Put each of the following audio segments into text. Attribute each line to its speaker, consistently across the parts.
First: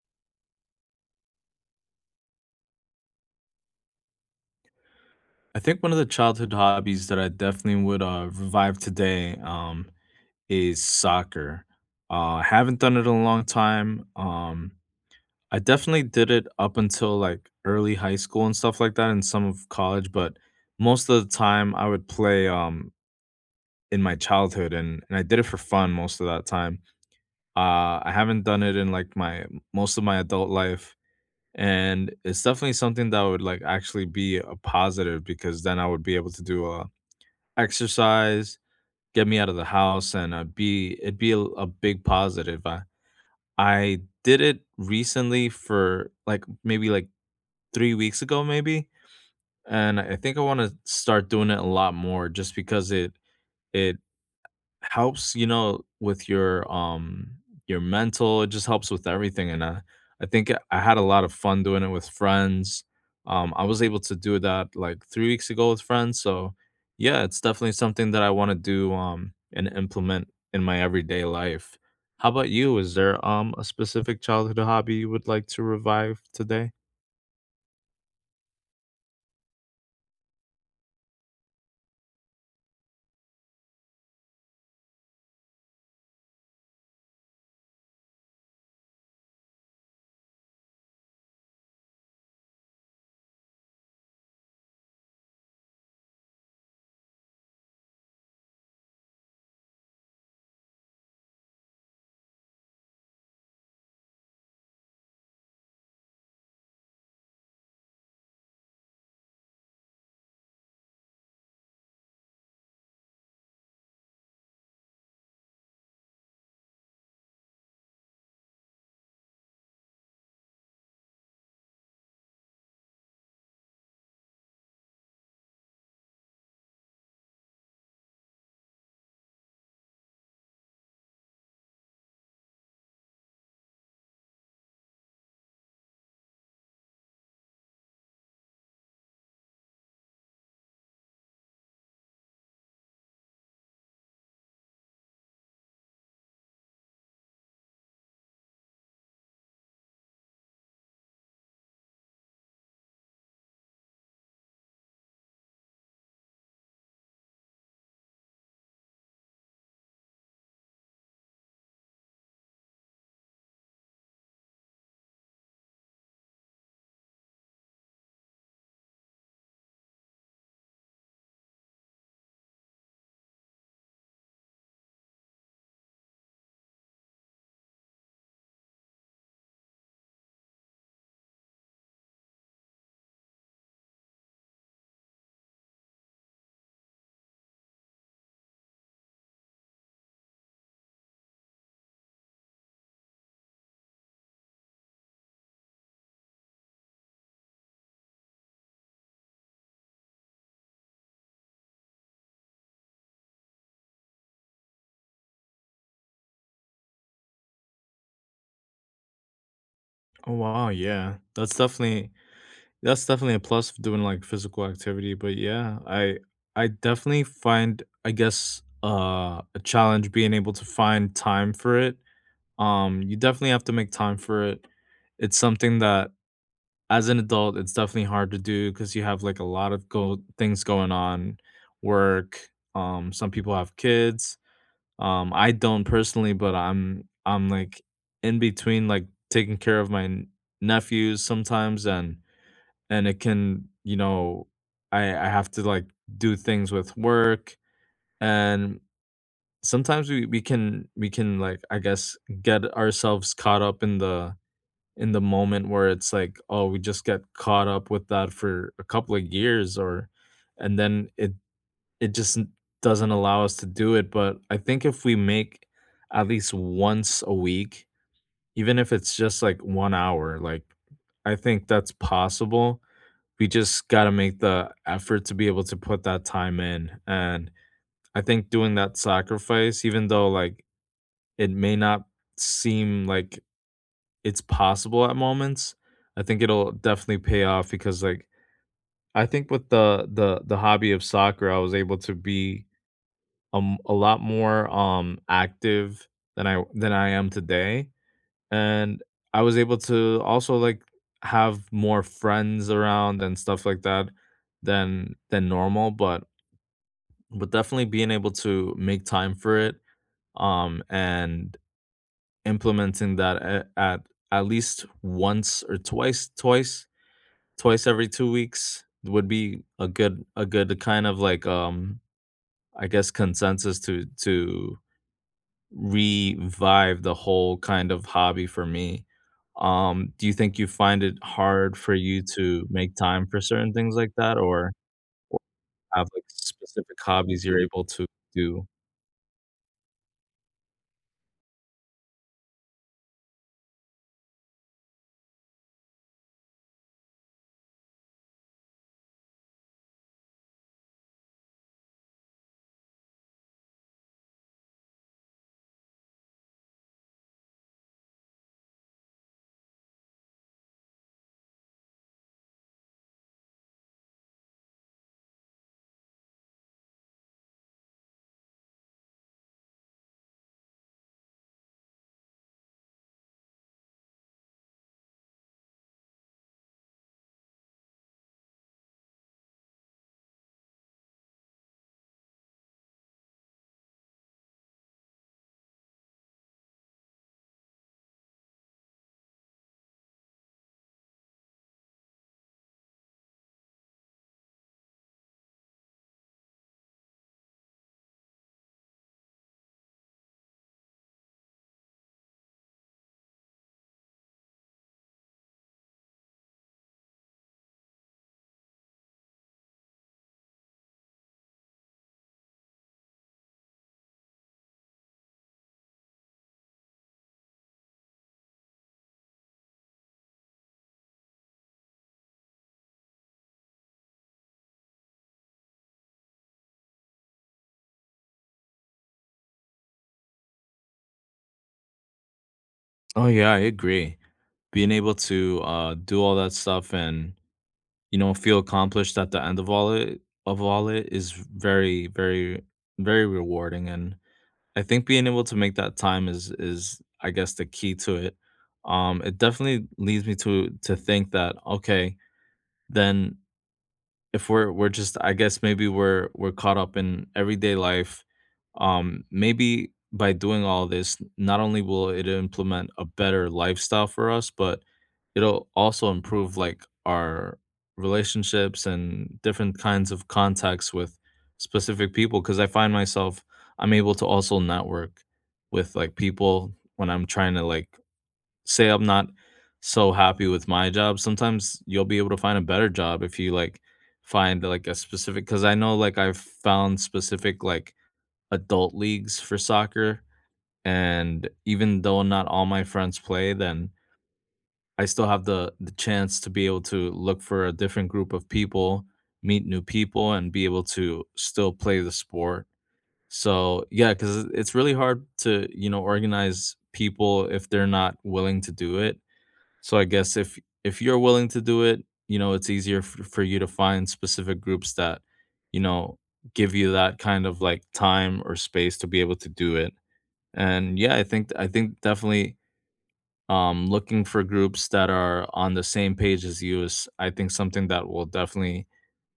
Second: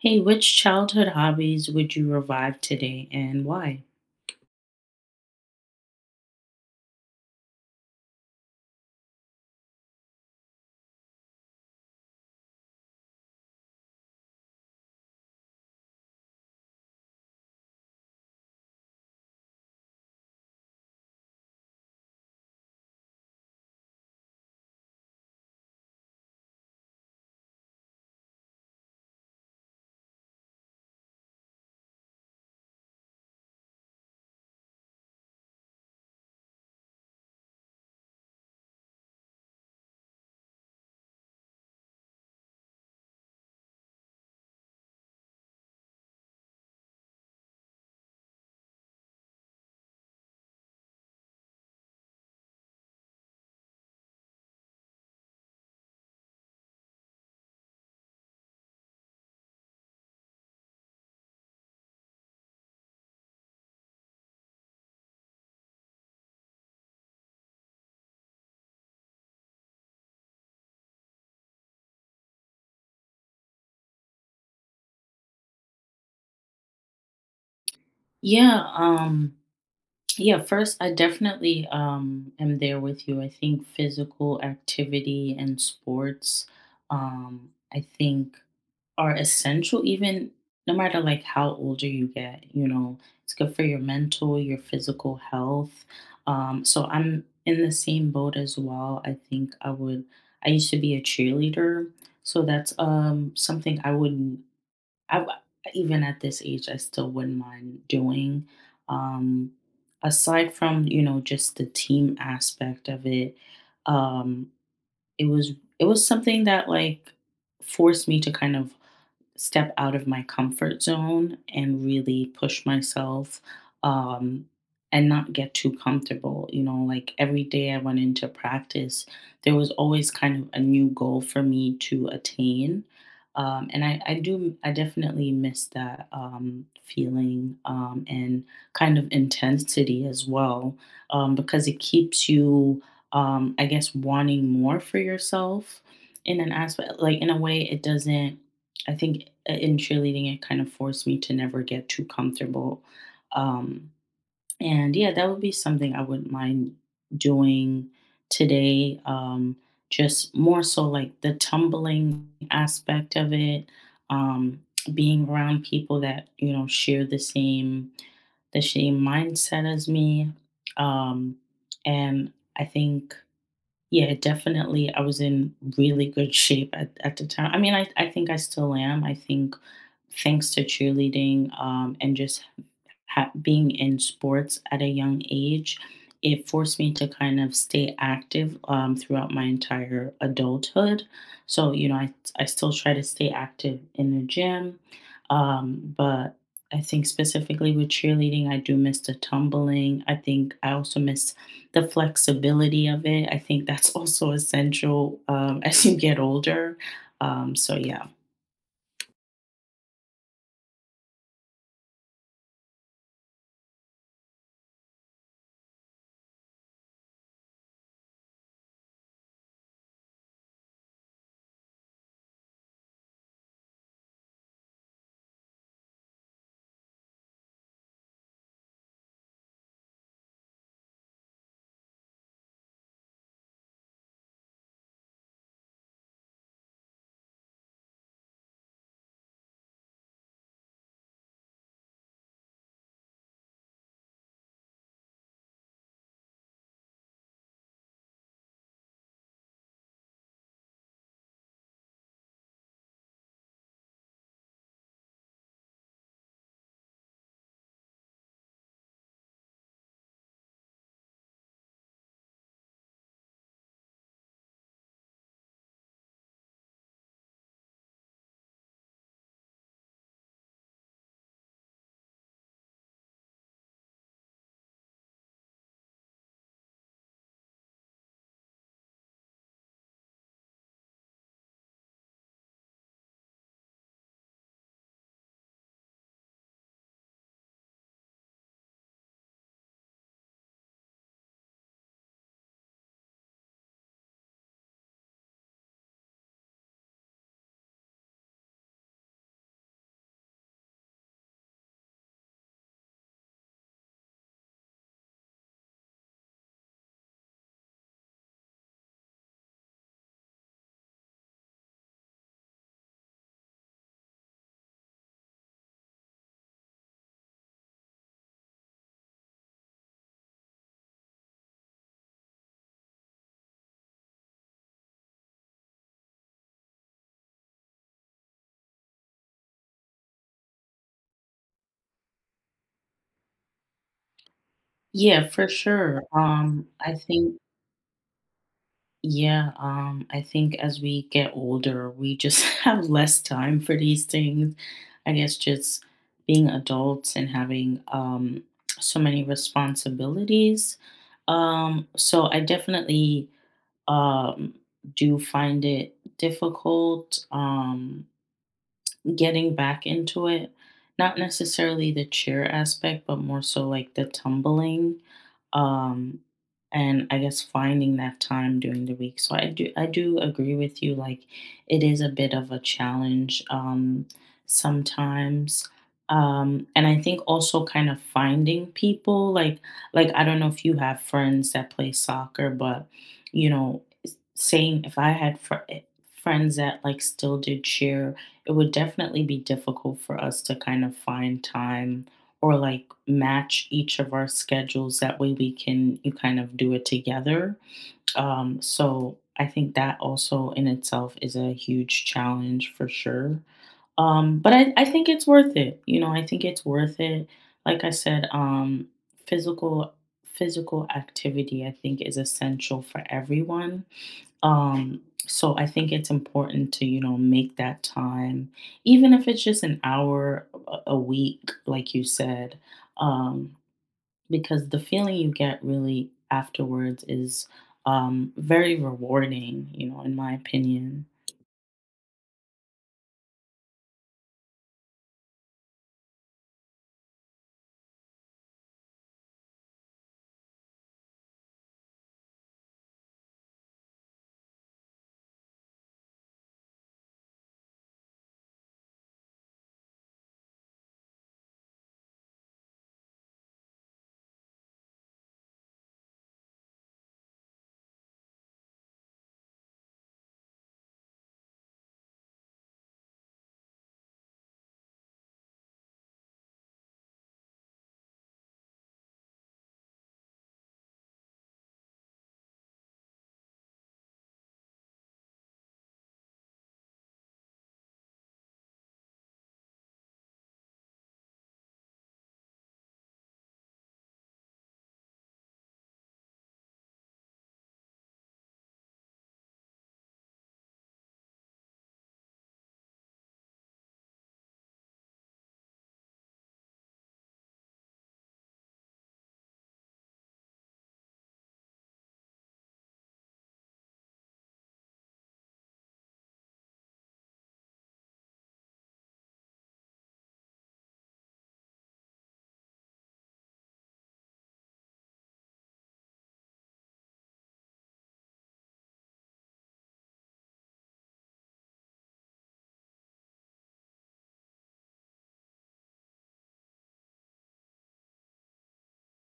Speaker 1: Hey, which childhood hobbies would you revive today and why?
Speaker 2: I think one of the childhood hobbies that I definitely would, revive today, is soccer. I haven't done it in a long time. I definitely did it up until, like, early high school and stuff like that and some of college, but most of the time, I would play, in my childhood, and I did it for fun most of that time. I haven't done it in, like, my most of my adult life, and it's definitely something that would, like, actually be a positive because then I would be able to do a exercise, get me out of the house, and I be it'd be a big positive. I did it recently for, like, maybe, like, 3 weeks ago, maybe, and I think I wanna start doing it a lot more just because it helps, with your mental, it just helps with everything, and I think I had a lot of fun doing it with friends. I was able to do that like 3 weeks ago with friends, so yeah, it's definitely something that I want to do and implement in my everyday life. How about you? Is there a specific childhood hobby you would like to revive today?
Speaker 1: Yeah, um yeah, first I definitely am there with you. I think physical activity and sports I think are essential even no matter like how older you get, you know. It's good for your mental, your physical health. So I'm in the same boat as well. I think I would I used to be a cheerleader, so that's something I would I even at this age, I still wouldn't mind doing. Um, Aside from, you know, just the team aspect of it, um, it was something that, like, forced me to kind of step out of my comfort zone and really push myself, um, and not get too comfortable. You know, like every day I went into practice, there was always kind of a new goal for me to attain. And I definitely miss that, feeling, and kind of intensity as well, because it keeps you, I guess, wanting more for yourself in an aspect. Like, in a way, it doesn't . I think in cheerleading, it kind of forced me to never get too comfortable. Um, and yeah, that would be something I wouldn't mind doing today. Just more so like the tumbling aspect of it, um, being around people that, you know, share the same mindset as me. Um, and I think yeah, definitely. I was in really good shape at the time. I mean, I think I still am. I think thanks to cheerleading, and just being in sports at a young age, it forced me to kind of stay active, throughout my entire adulthood. So, you know, I still try to stay active in the gym. But I think specifically with cheerleading, I do miss the tumbling. I think I also miss the flexibility of it. I think that's also essential, as you get older. So, yeah.
Speaker 2: Oh wow, yeah. That's definitely a plus for doing, like, physical activity, but yeah, I definitely find, I guess, a challenge being able to find time for it. You definitely have to make time for it. It's something that as an adult, it's definitely hard to do because you have, like, a lot of go things going on, work, some people have kids. I don't personally, but I'm like, in between, like, taking care of my n nephews sometimes, and it can, you know, I have to like do things with work, and sometimes we can, we can, like, I guess, get ourselves caught up in the moment where it's like, oh, we just get caught up with that for a couple of years or and then it just doesn't allow us to do it. But I think if we make at least once a week, even if it's just like 1 hour, like, I think that's possible. We just got to make the effort to be able to put that time in. And I think doing that sacrifice, even though like it may not seem like it's possible at moments, I think it'll definitely pay off because, like, I think with the hobby of soccer, I was able to be a lot more active than I am today, and I was able to also, like, have more friends around and stuff like that than normal. But definitely being able to make time for it and implementing that at least once or twice every 2 weeks would be a good kind of like, I guess, consensus to revive the whole kind of hobby for me. Do you think you find it hard for you to make time for certain things like that, or
Speaker 1: Yeah, for sure.
Speaker 2: have, like,
Speaker 1: I
Speaker 2: specific
Speaker 1: think
Speaker 2: hobbies you're able to do?
Speaker 1: Yeah, I think as we get older, we just have less time for these things. I guess just being adults and having, so many responsibilities. So I definitely, um, do find it difficult. Getting back into it. Not necessarily the cheer aspect, but more so like the tumbling. Um and I guess finding that time during the week. So I do agree with you, like it is a bit of a challenge sometimes. And I think also kind of finding people, like I don't know if you have friends that play soccer, but you know, saying if I had friends that, like, still did cheer, it would definitely be difficult for us to kind of find time or like match each of our schedules. That way we can you kind of do it together. So I think that also in itself is a huge challenge for sure. But I think it's worth it. You know, I think it's worth it. Like I said, physical physical activity, I think, is essential for everyone. Um, so I think it's important to, you know, make that time, even if it's just an hour a week, like you said, um, because the feeling you get really afterwards is, very rewarding, you know, in my opinion.
Speaker 2: Oh, yeah, I agree. Being able to, do all that stuff and, you know, feel accomplished at the end of all it is very, very, very rewarding. And I think being able to make that time is I guess the key to it. It definitely leads me to think that, okay, then if we're just, I guess, maybe we're caught up in everyday life. Maybe by doing all this, not only will it implement a better lifestyle for us, but it'll also improve, like, our relationships and different kinds of contacts with specific people. Cause I find myself I'm able to also network with, like, people when I'm trying to, like, say I'm not so happy with my job. Sometimes you'll be able to find a better job if you, like, find like a specific, because I know, like, I've found specific, like, adult leagues for soccer. And even though not all my friends play, then I still have the chance to be able to look for a different group of people, meet new people, and be able to still play the sport. So yeah, because it's really hard to, you know, organize people if they're not willing to do it. So I guess if you're willing to do it, you know, it's easier for you to find specific groups that, you know, give you that kind of, like, time or space to be able to do it. And yeah, I think definitely, looking for groups that are on the same page as you, is, I think, something that will definitely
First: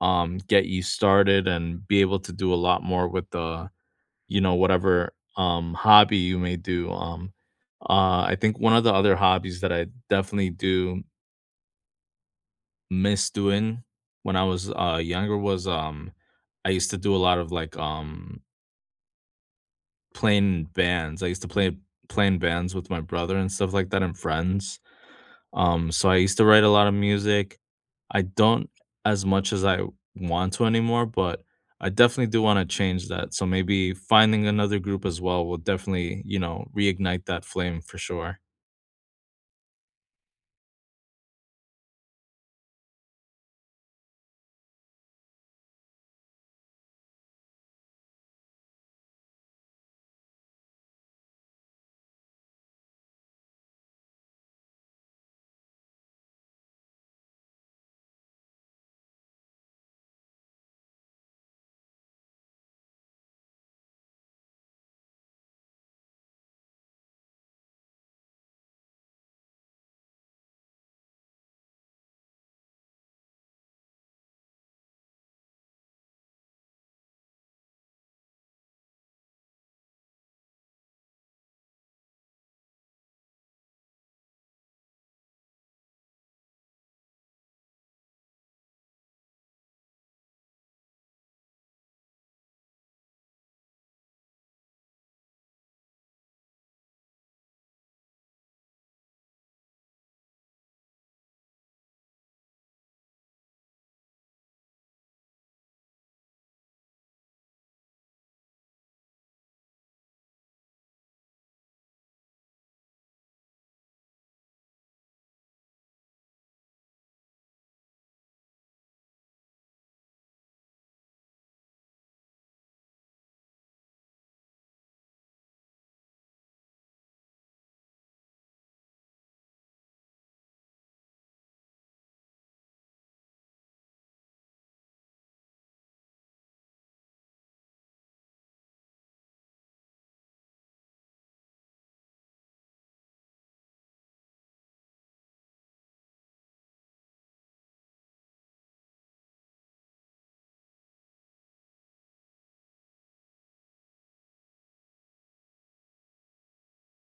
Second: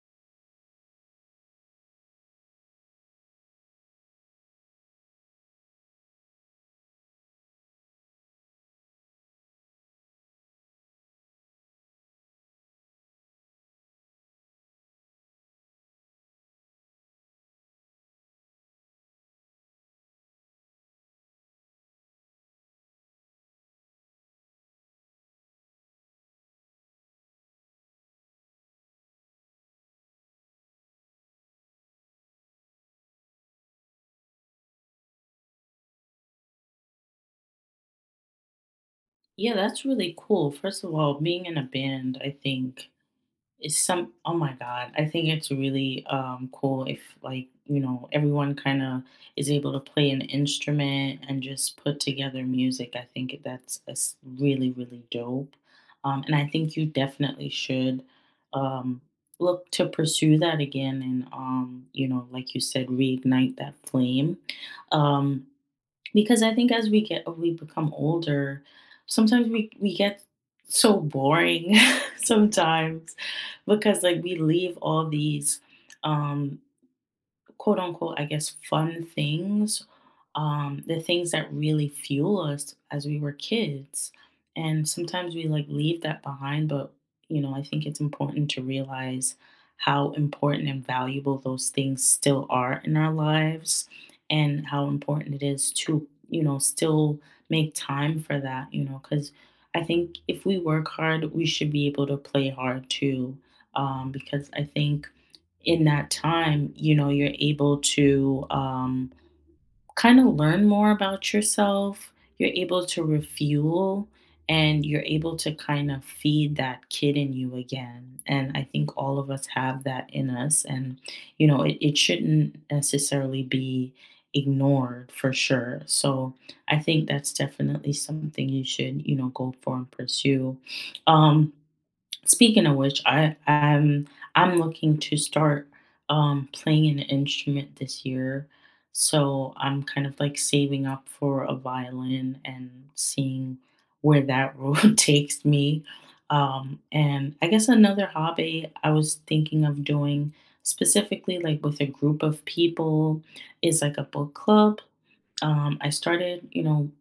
Speaker 2: get you started and be able to do a lot more with the, you know, whatever hobby you may do. I think one of the other hobbies that I definitely do miss doing when I was, younger was, I used to do a lot of, like, playing in bands. I used to playing bands with my brother and stuff like that and friends. So I used to write a lot of music. I don't as much as I want to anymore, but I definitely do wanna change that. So maybe finding another group as well will definitely, you know, reignite that flame for sure.
Speaker 1: Yeah, that's really cool. First of all, being in a band, I think It's some oh my god, I think it's really cool if, like, you know, everyone kind of is able to play an instrument and just put together music. I think that's really really dope. And I think you definitely should, um look to pursue that again and, you know, like you said, reignite that flame. Um because I think as we become older, sometimes we get so boring sometimes because, like, we leave all these, um quote unquote, I guess, fun things, the things that really fuel us as we were kids. And sometimes we, like, leave that behind, but you know, I think it's important to realize how important and valuable those things still are in our lives and how important it is to, you know, still make time for that, you know, because I think if we work hard, we should be able to play hard too. Because I think in that time, you know, you're able to, kind of learn more about yourself. You're able to refuel and you're able to kind of feed that kid in you again. And I think all of us have that in us. And, you know, it shouldn't necessarily be ignored for sure. So I think that's definitely something you should, you know, go for and pursue. Um, Speaking of which, I'm looking to start playing an instrument this year. So I'm kind of like saving up for a violin and seeing where that road takes me. And I guess another hobby I was thinking of doing specifically, like with a group of people, is like a book club. I started, you know,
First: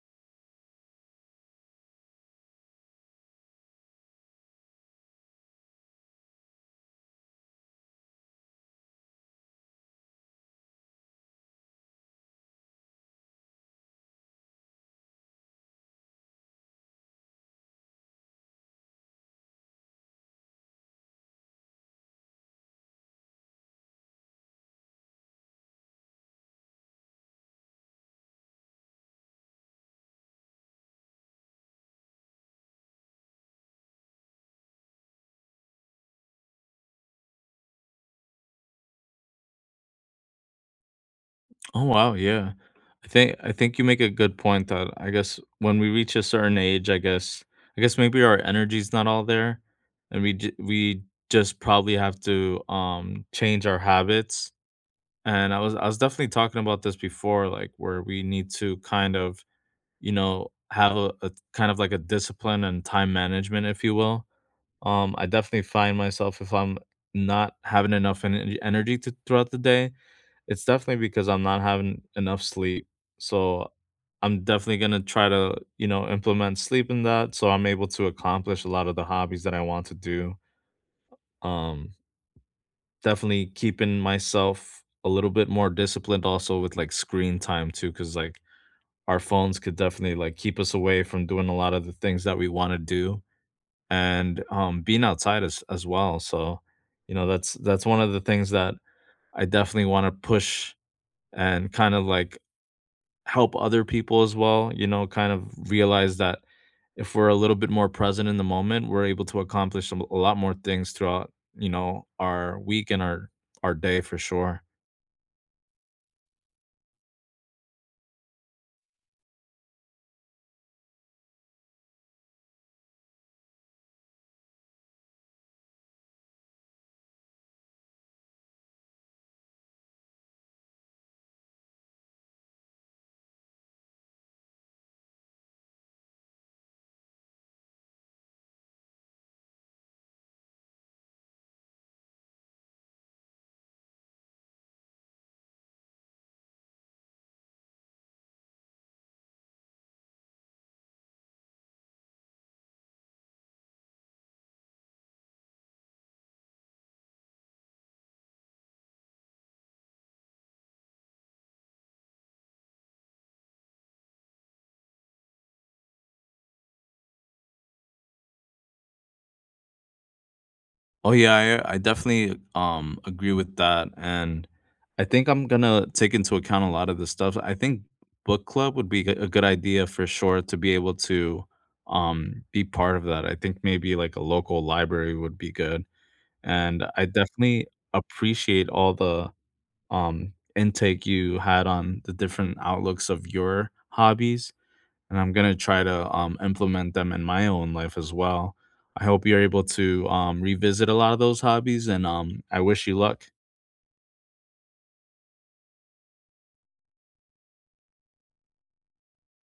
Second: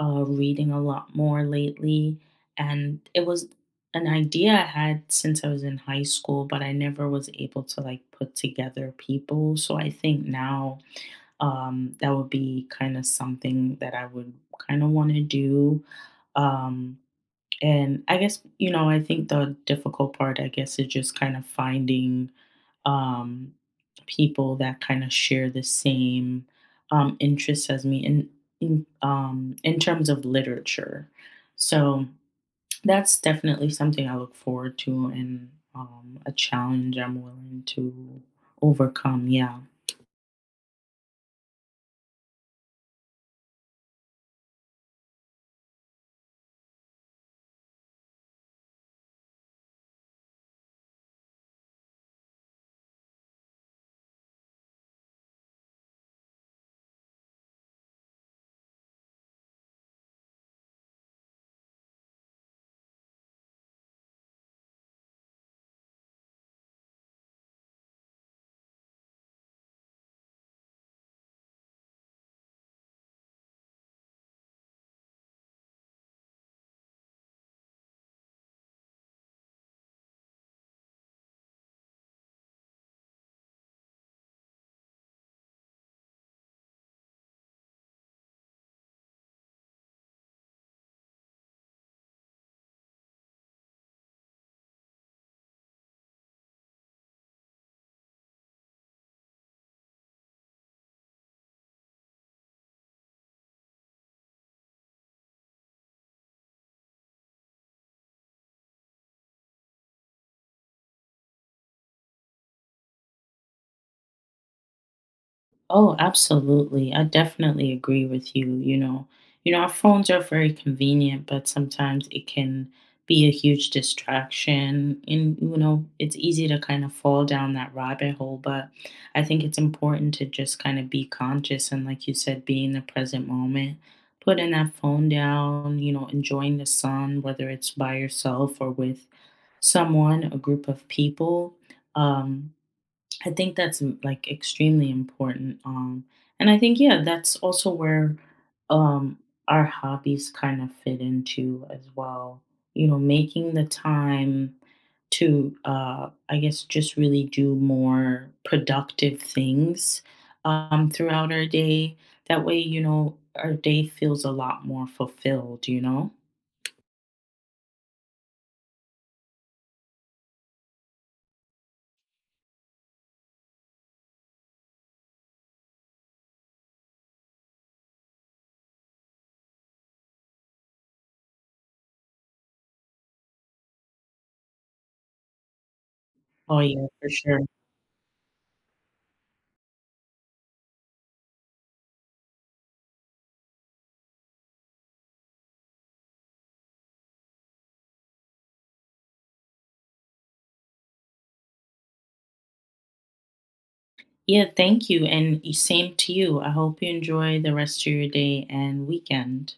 Speaker 1: reading a lot more lately, and it was an idea I had since I was in high school, but I never was able to, like, put together people. So I think now, that would be kind of something that I would kind of want to do. Um, and I guess, you know, I think the difficult part, I guess, is just kind of finding, um, people that kind of share the same, interests as me in, in terms of literature. So, that's definitely something I look forward to and, a challenge I'm willing to overcome. Yeah.
Speaker 2: Oh wow, yeah. I think you make a good point that I guess when we reach a certain age, I guess maybe our energy's not all there, and we just probably have to, change our habits. And I was definitely talking about this before, like where we need to kind of, you know, have a kind of like a discipline and time management, if you will. I definitely find myself, if I'm not having enough energy to, throughout the day, it's definitely because I'm not having enough sleep. So I'm definitely going to try to, you know, implement sleep in that so I'm able to accomplish a lot of the hobbies that I want to do. Um, definitely keeping myself a little bit more disciplined also with like screen time too, cuz like our phones could definitely like keep us away from doing a lot of the things that we want to do and being outside as well. So, you know, that's one of the things that I definitely want to push and kind of like help other people as well, you know, kind of realize that if we're a little bit more present in the moment, we're able to accomplish a lot more things throughout, you know, our week and our day for sure.
Speaker 1: Oh, absolutely. I definitely agree with you. You know, our phones are very convenient, but sometimes it can be a huge distraction. And, you know, it's easy to kind of fall down that rabbit hole. But I think it's important to just kind of be conscious and, like you said, be in the present moment, putting that phone down, you know, enjoying the sun, whether it's by yourself or with someone, a group of people. Um, I think that's like, extremely important. And I think yeah, that's also where, um our hobbies kind of fit into as well. You know, making the time to, I guess, just really do more productive things, throughout our day. That way, you know, our day feels a lot more fulfilled, you know?
Speaker 2: Oh yeah, I definitely agree with that. And I think I'm going to take into account a lot of the stuff. I think book club would be a good idea for sure to be able to be part of that. I think maybe like a local library would be good.
Speaker 1: Oh
Speaker 2: And
Speaker 1: yeah,
Speaker 2: I
Speaker 1: for sure.
Speaker 2: definitely appreciate all the, intake you had on the different outlooks of your hobbies, and I'm gonna try to, implement them in my own life as well. I hope you're able to, revisit a lot of those hobbies, and, I wish you luck.
Speaker 1: Yeah, thank you. And same to you. I hope you enjoy the rest of your day and weekend.